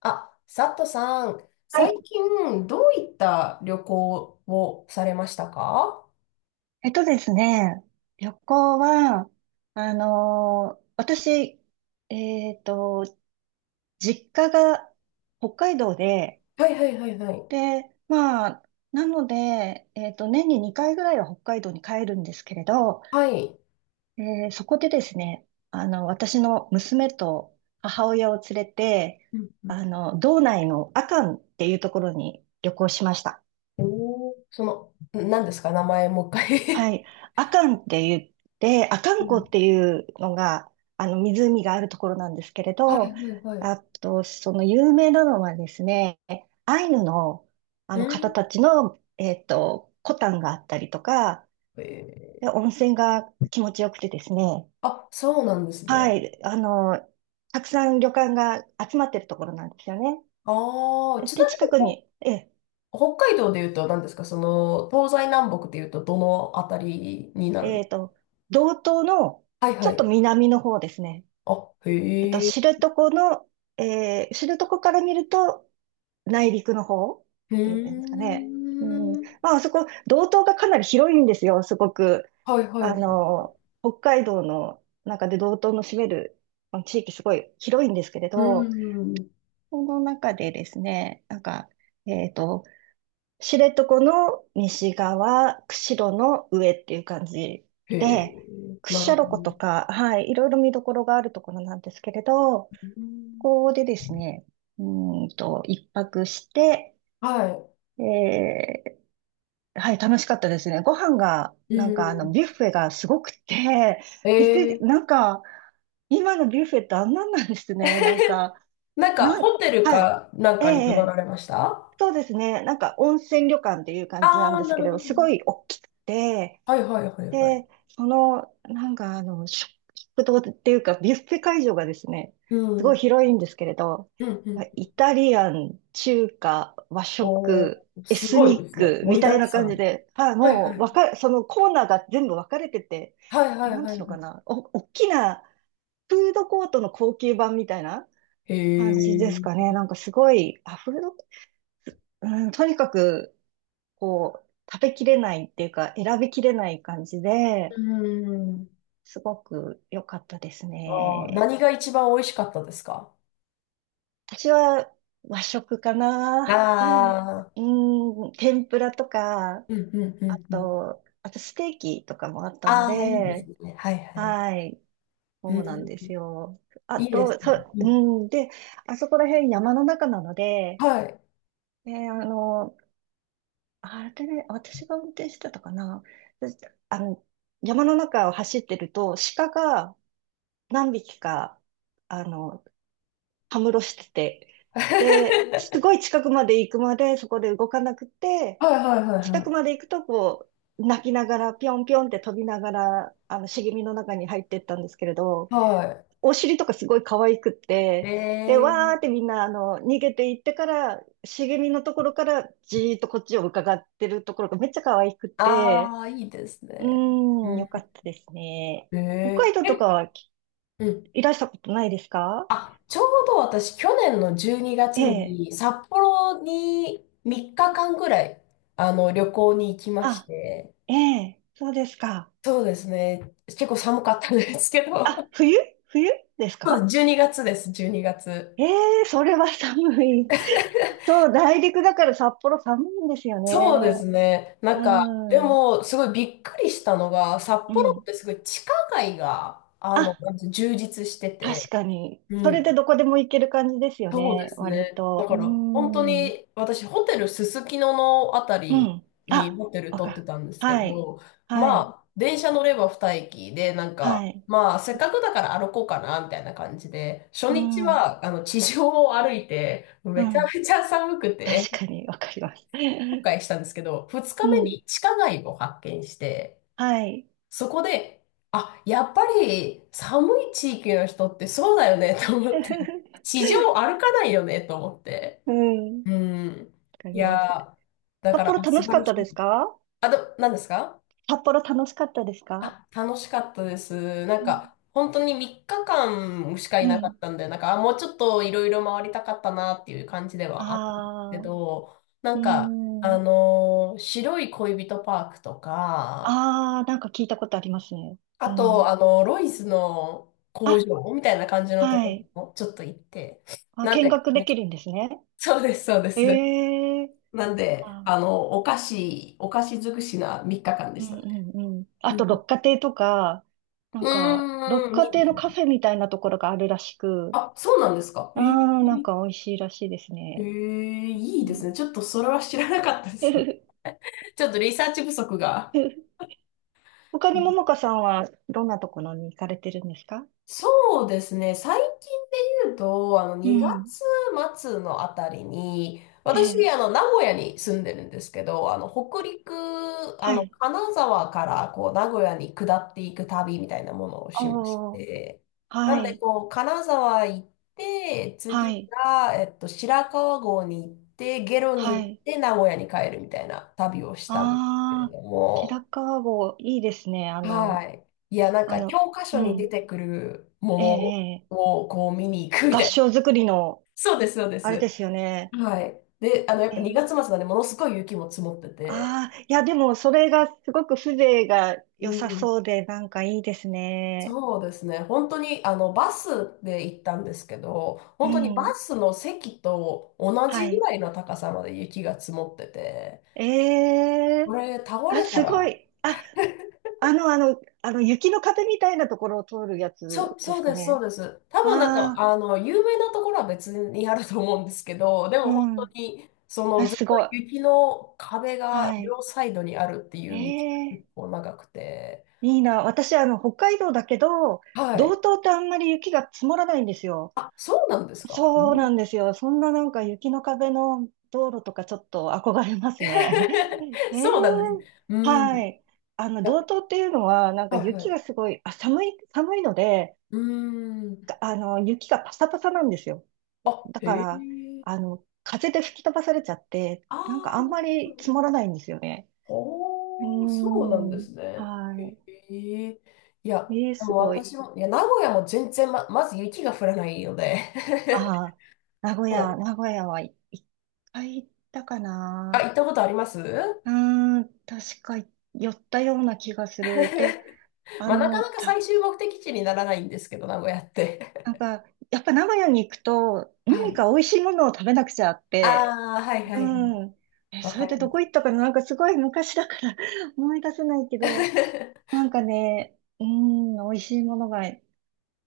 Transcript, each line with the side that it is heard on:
left: あ、佐藤さん、
right: は
left: 最
right: い。
left: 近どういった旅行をされましたか？
right: えっとですね、旅行は、私、えっと、実家が北海道で、
left: はいはいはいはい。
right: で、まあ、なので、えっと、年に2回ぐらいは北海道に帰るんですけれど、
left: はい。
right: そこでですね、私の娘と母親を連れて、
left: うんうん。
right: 道内の阿寒っていうところに旅行しました。
left: おー、その、何ですか、名前もう一
right: は
left: 回？
right: い。アカンってアカ
left: う
right: ン湖っ
left: ん。
right: ていうのが、湖があるところなんですけれ
left: はい
right: ど、
left: はいはい。
right: あと、その有名なのはですね、アイヌの、あの
left: う
right: 方
left: ん。
right: たちの、コタンがあったりとか、
left: えー
right: で、温泉が気持ちよくてですね。
left: あ、そうなんですね。
right: はい、たくさん旅館が集まってるところなんですよね。
left: ああ、ち
right: で、
left: なみ
right: 近
left: に
right: くに、え、
left: 北海道で言うと何ですか、その、東西南北で言うとどのあたりになるの？
right: えっと、道東の
left: はい
right: ち
left: は
right: ょっと
left: い。
right: 南の方ですね。
left: あ、へえ。
right: 知床の、えー、知床から見ると内陸の方っ
left: うー
right: ていうんですかね。うん。ま
left: ん。
right: あ、あそこ、道東がかなり広いんですよ、すごく。
left: はいはい
right: あ
left: はい。う
right: の、北海道の中で道東の占めるまあの地域すごい広いんですけれ
left: ー
right: ど、
left: ん。
right: この中でですね、えっと、知床の西側、釧路の上っていう感じ
left: へえ、
right: で、
left: な
right: 屈
left: るほ
right: 斜路湖と
left: ど。
right: か、はい、いろいろ見どころがあるところなんですけれど、
left: うん。
right: ここでですね、う一泊して、
left: は
right: えはい、楽しかったですね。ご飯が、
left: い。うん。
right: ビュッフェがすごくて、
left: え
right: びっくり、
left: え。
right: なんか、今のビュッフェってあんなんなんですね。
left: なんか、
right: なん、
left: ホテル
right: はい。
left: かなん
right: ええ、
left: かに
right: え
left: 泊まら
right: え、
left: れました？
right: そうですね。なんか温泉旅館っていう感じな
left: あ
right: ん
left: あ
right: で
left: ー、
right: す
left: な
right: け
left: るほ
right: ど、
left: ど、
right: す
left: なる
right: ご
left: ほど。
right: い大きくて、
left: はいはいはいはい。
right: で、その、食堂っていうか、ビュッフェ会場がですね、
left: う
right: すご
left: ん。
right: い広いんですけれど、
left: うん、うん。
right: イタリアン、中華、和
left: おー、
right: 食、エ
left: す
right: ス
left: ごいで
right: ニッ
left: すね。
right: ク
left: 盛
right: み
left: り
right: た
left: だ
right: い
left: く
right: な
left: さ
right: 感じ
left: ん。
right: で、はい、
left: はいはい。
right: もう、わか、そのコーナーが全部分かれてて、
left: はいはい
right: なん
left: は
right: てい
left: い
right: うの
left: は
right: か
left: い。
right: な、大きなフードコートの高級版みたいな
left: へ
right: 感じですか
left: え。
right: ね。なんかすごい、あ、フード、うん、とにかく、こう、食べきれないっていうか、選びきれない感じで、
left: うん。
right: すごく良かったです
left: ああ、
right: ね。
left: 何が一番美味しかったですか？
right: 私は和食かな。
left: ああ
right: うん、天ぷらとか、
left: ー、うんうんうんうん。
right: あとステーキとかもあったの
left: ああ、いいです
right: で、
left: ね。はいはい。
right: はい、
left: う
right: そうなんで
left: ん。
right: すよ。あ
left: いいです
right: と、
left: ね。
right: そ、
left: う
right: う
left: ん。
right: ん、で、あそこら辺山の中なので、
left: はい。
right: えーあの、あれね、私が運転してたかな。私、あの、山の中を走ってると、鹿が何匹か、あの、たむろしてて、で、すご
left: は
right: い近くまで行くまでそこで動かなくて、
left: いはいはい
right: 近く
left: は
right: まで行くとこう、泣きながら、ぴょんぴょんって飛びながら、茂みの中に入ってったんですけれど、
left: い。は
right: お尻とかすごい可愛くっ
left: い。
right: て、で、
left: え
right: わ
left: ー、
right: ーってみんな、逃げていってから、茂みのところからじーっとこっちを伺ってるところがめっちゃ可愛く
left: あ
right: て、
left: あ、いいです
right: う
left: ね。
right: ー
left: う
right: ん、よか
left: ん。
right: ったですね。
left: え
right: 北
left: え
right: 海道とか
left: え、
right: はき、
left: うん。
right: いらしたことないですか？
left: あ、ちょうど私、去年の12月
right: え
left: にがつ
right: え。
left: に札幌に3日間ぐらい、旅行に行きまし
right: あ、
left: て、
right: ええ、そうですか。
left: そうですね。結構寒かったんですけ
right: あ、
left: ど、
right: 冬です
left: そうです、
right: か？
left: 12月です、12月。
right: ええ、それは寒い。そう、内陸だから札幌寒いんですよね。
left: そうですね。な
right: う
left: んか、で
right: ん、う
left: も、すごいびっくりしたのが、札幌っ
right: ん。
left: てすごい地下街が、
right: あ、
left: なんて充実して
right: 確
left: て、
right: かに。そ
left: う
right: れで
left: ん。
right: どこでも行ける感じですよ
left: そうで
right: ね、
left: す
right: 割
left: ね。だ
right: と。う
left: から、本当
right: ん、
left: に、私、ホテルすすきののあた
right: う
left: り
right: ん。
left: に
right: あ、
left: ホテル
right: わ
left: 取
right: か
left: って
right: る。
left: たんですけ
right: はい、
left: ど、
right: はい、
left: まあ、電車乗れば二駅で、なん
right: は
left: か、
right: い。
left: まあ、せっかくだから歩こうかな、みたいな感じで、初
right: う
left: 日
right: ん、うん。
left: は、地上を歩いて、めちゃめちゃ寒くて、
right: 確かに、わかります。
left: 今回 したんですけど、2
right: う
left: 日目
right: ん、
left: に地下街を発見して、
right: はい。
left: そこで、あ、やっぱり寒い地域の人ってそうだよねと思って、地上 歩かないよねと思って。
right: うん、わ
left: うん。
right: か
left: い
right: り
left: や
right: ます。
left: ー、だ
right: 札
left: から、
right: 幌
left: あ、
right: 楽
left: 素
right: しか
left: 晴
right: っ
left: らし
right: たで
left: い。
right: すか？
left: あと、何ですか？
right: 札幌楽しかったですか
left: あ、楽しかったです。なん
right: うん。
left: か、本当に3日間しかい
right: う
left: なかっ
right: ん。
left: たんで、なんか、あ、もうちょっといろいろ回りたかったなっていう感じではあったんですけ
right: ああ、う
left: ど、な
right: ー
left: んか、
right: ん。
left: 白い恋人パークとか、
right: ああ、なんか聞いたことありますね。
left: あ
right: う
left: と、
right: ん。
left: ロイスの工
right: あ、
left: 場みたいな感じのと
right: は
left: こ
right: い。
left: ろもちょっと行って、
right: あ、
left: なん
right: 見
left: で、
right: 学できるんですね。
left: そうです、そうです。
right: ええ。
left: なんで、
right: あ、
left: お菓子尽くしな3日間で
right: う
left: した
right: ん
left: ね。
right: うんうん。あ
left: うん、
right: と、六花亭とか、な
left: う
right: んか、六
left: ーん、い
right: 花
left: い
right: 亭
left: です
right: の
left: ね。
right: カフェみたいなところがあるらしく、
left: あ、そうなんですか。え
right: ああ、なん
left: ー、
right: か美味しいらしいです
left: え
right: ね。
left: え、いい
right: う
left: ですね。
right: ん。
left: ちょっとそれは知らなかったです。ちょっとリサーチ不足が。
right: 他にももかさんはどんなところに行かれてるんですか？
left: そうですね。最近で言うと、
right: う
left: 2
right: ん。
left: 月末のあたりに、
right: え
left: 私、
right: え、
left: 名古屋に住んでるんですけど、北陸、
right: はい。
left: 金沢から、こう、名古屋に下っていく旅みたいなものをしまし
right: おー、
left: て、
right: は
left: なんで、
right: い、
left: こう、金沢行って、
right: は
left: 次
right: い、
left: が、白川郷に行って、下呂に
right: は
left: 行っ
right: い。
left: て、名古屋に帰るみたいな旅をしたんですけれ
right: ああ、
left: ど
right: 白
left: も、
right: 川郷、いいですね。
left: はい。いや、なん
right: あ
left: か
right: の、
left: 教科
right: う
left: 書に出
right: ん、
left: てくる
right: え
left: も
right: え、え
left: の
right: え、
left: をこう見に行くみ
right: 合
left: たいな。
right: 掌造り の、
left: そうです、そうで
right: あれで
left: す。
right: すよね。
left: はい。で、やっ
right: え
left: ぱ
right: え、
left: 2月末なんで、ものすごい雪も積もってて。
right: ああー、いや、でも、それがすごく風情が
left: う
right: 良さ
left: ん。
right: そうで、なんかいいですね。
left: そうですね。本当に、バスで行ったんですけど、
right: う
left: 本当にバ
right: ん、
left: スの席と同
right: は
left: じぐ
right: い。
left: らいの高さまで雪が積もってて、
right: え
left: こ
right: え、
left: れ倒
right: あ、
left: れた
right: すご
left: ら。
right: い。あの、雪の壁みたいなところを通るや
left: そ
right: つ
left: う、
right: で
left: そ
right: す
left: う
right: か
left: です、そ
right: ね。
left: うです。多分なんか、
right: ああ、
left: 有名なところは別にあると思うんですけど、で
right: う
left: も本当
right: ん。
left: に、その
right: あ、
left: ずっ
right: す
left: と
right: ごい。
left: 雪の壁が
right: はい。
left: 両サイドにあるっていう道が
right: え
left: 結
right: え、
left: 構長くて、
right: いいな。私、北海道だけど、
left: は
right: 道
left: い。
right: 東ってあんまり雪が積もらないんですよ。
left: あ、そうなんですか。え
right: そう
left: ー。
right: なんですよ。そんななんか雪の壁の道路とかちょっと憧れますね。ええ、
left: そうなんですね。うん。
right: は
left: い
right: い。
left: や、
right: 道東っていうのは、なんか
left: はいは
right: 雪
left: い。
right: がすごい、あ、寒い、寒いので、
left: うん。
right: か雪がパサパサなんですよ。
left: あ、
right: だか
left: へ
right: ら、
left: え。
right: 風で吹き飛ばされちゃって、
left: あ
right: なんかあ
left: あ、
right: ん
left: なる
right: ま
left: ほ
right: り積
left: ど。
right: もらないんですよね。うー
left: おー、そうなん
right: ん。
left: ですね。
right: はい。
left: へえ。いや、
right: ええ、
left: で
right: す
left: も
right: ごい。
left: 私も、いや、名古屋も全然、まず雪が降らないので。
right: ああ、
left: そう。
right: 名古屋は、い、一回行ったか
left: あ、
right: な。
left: 行ったことあります。
right: う ーん、確か寄ったような気がする。で、あ
left: まあ、なか
right: の、
left: なか最
right: た、
left: 終目的地にならないんですけど、名古屋って。
right: なんか、やっぱ名古屋に行くと
left: は
right: 何
left: い。
right: か美味しいものを食べなくちゃあって、
left: ああ、はいは
right: う
left: いはい。
right: ん。え、
left: わ
right: そ
left: か
right: れ
left: り
right: で
left: ま
right: どこ行ったかな、なんかすごい昔だから 思い出せないけど、
left: す。
right: なんかね、うーん、美味しいものが、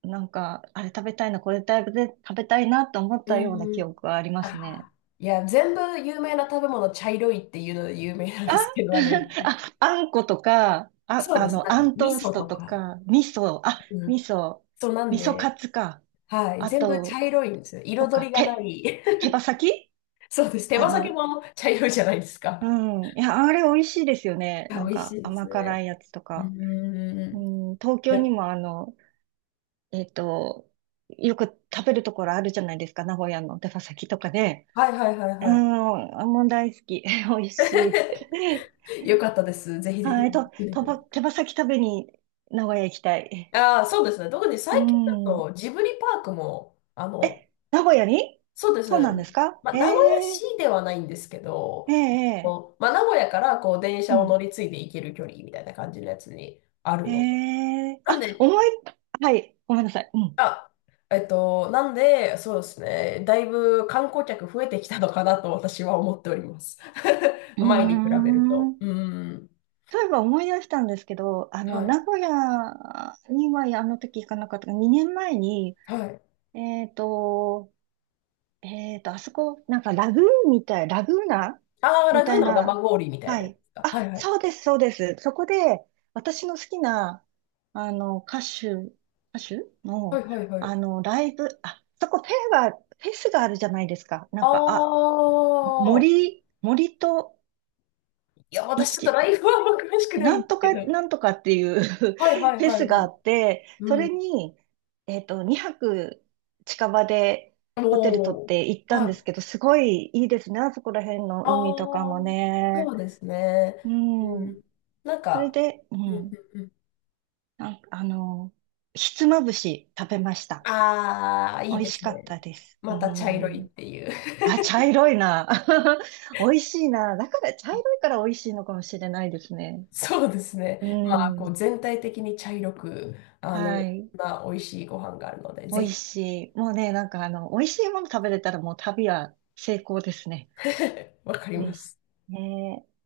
right: なんか、あれ食べたいな、これ食べたいなと思っ た
left: う
right: ような記
left: ん。
right: 憶がありま
left: あ
right: すね。
left: あ。いや、全部有名な食べ物、茶色いっていうので有名なん
right: あ、
left: ですけど、名古屋って。
right: あ、あんことか、
left: そうです。なん
right: あ
left: か、
right: ん
left: 味
right: トース
left: 噌
right: ト
left: と
right: と
left: か。
right: か、
left: うん。
right: 味噌、
left: そうなん
right: 味噌
left: で、
right: カツか。
left: はい、
right: あ
left: 全部茶
right: と、
left: 色いんですよ。
right: と
left: 彩
right: か、
left: りがな
right: 手、
left: い。
right: 手羽先、
left: そうです。手
right: あ
left: 羽先
right: の、
left: も茶色いじゃないです
right: う
left: か。
right: ん。いや、あれ美味しいですよね。
left: いや、
right: なん
left: 美味し
right: か
left: いです
right: 甘
left: ね。
right: 辛いやつと
left: う
right: か。
left: ー
right: う
left: ん。い
right: ん、東京に
left: や、
right: もえっと、よく食べるところあるじゃないですか。名古屋の手羽先とかで。
left: はいはいはい
right: うん、
left: はい。
right: もう大好き。美味しい。
left: よかったです。ぜ ひぜひ
right: はい、と、
left: 見て
right: と
left: くださ
right: ば、
left: い。
right: 手羽先食べに名古屋行きたい。
left: ああ、そうですね。特に
right: う
left: 最近だ
right: ん。
left: とジブリパークも、
right: 名古屋に？
left: そうで
right: そうなんで
left: す。
right: すか？
left: まあ、
right: え
left: 名古屋
right: え、
left: 市ではないんですけど、
right: ええ、え
left: こ
right: え。
left: う、まあ、名古屋からこう電
right: う
left: 車を乗
right: ん。
left: り継いで行ける距離みたいな感じのやつにある
right: え
left: ので。
right: え、
left: なんで、
right: はい、ごめんなさい。うん。
left: あ、そうですね、だいぶ観光客増えてきたのかなと私は思っております。
right: うー
left: 前に比べると。
right: ん。
left: うん。
right: そういえば思い出したんですけど、あの、
left: はい。
right: 名古屋にはあの時行かなかった。2年前に、
left: はい。
right: えっと、あそこ、ラグーナ
left: ああ、
right: み
left: ラグ
right: たい
left: ーナ生
right: な、
left: 氷みたい
right: は
left: なやつ
right: い。
left: か。
right: あ、
left: はいはい。
right: そうです、そうです。そこで、私の好きな、あの、歌手、歌手
left: は
right: の、
left: いはいは
right: あ
left: い。
right: の、ライブ、あ、そこフェ、フェスがあるじゃないですか。
left: ああ、
right: 森と
left: いや、私ちょっと
right: 市、
left: ライフはあんま詳しくないんですけど。
right: なんとかっていう フ
left: はいはい
right: ェ
left: はい
right: スが
left: は
right: あ
left: い。
right: って、そ
left: う
right: れ
left: ん。
right: に、2泊近場でホテル取っ
left: おお。
right: て行った
left: はい。
right: んです
left: あ
right: けど、すごいいいですね。あそこら辺の海とか
left: あ、
right: もね。
left: そうですね。
right: う
left: う
right: ん。
left: ん。なん
right: それ
left: か、
right: で、う
left: うんう
right: ん。
left: んうん。
right: なんかあの、ひつまぶし食べました。
left: ああ、い
right: 美
left: い
right: 味
left: で
right: し
left: す
right: かっ
left: ね。
right: たです。う
left: また茶色いっ
right: ん。
left: ていう。
right: あ、茶色いな。美味しいな。だから、茶色いから美味しいのかもしれないですね。
left: そうです
right: う
left: ね。まあ、こ
right: ん。
left: う全体的に茶色く、
right: は
left: い
right: い。
left: ろんな美味しいご飯があるので、
right: 美
left: ぜ
right: 味
left: ひ。
right: しい。もうね、美味しいもの食べれたらもう旅は成功ですね。
left: わかり
right: 美
left: ま
right: 味し
left: す。
right: い。ねえ。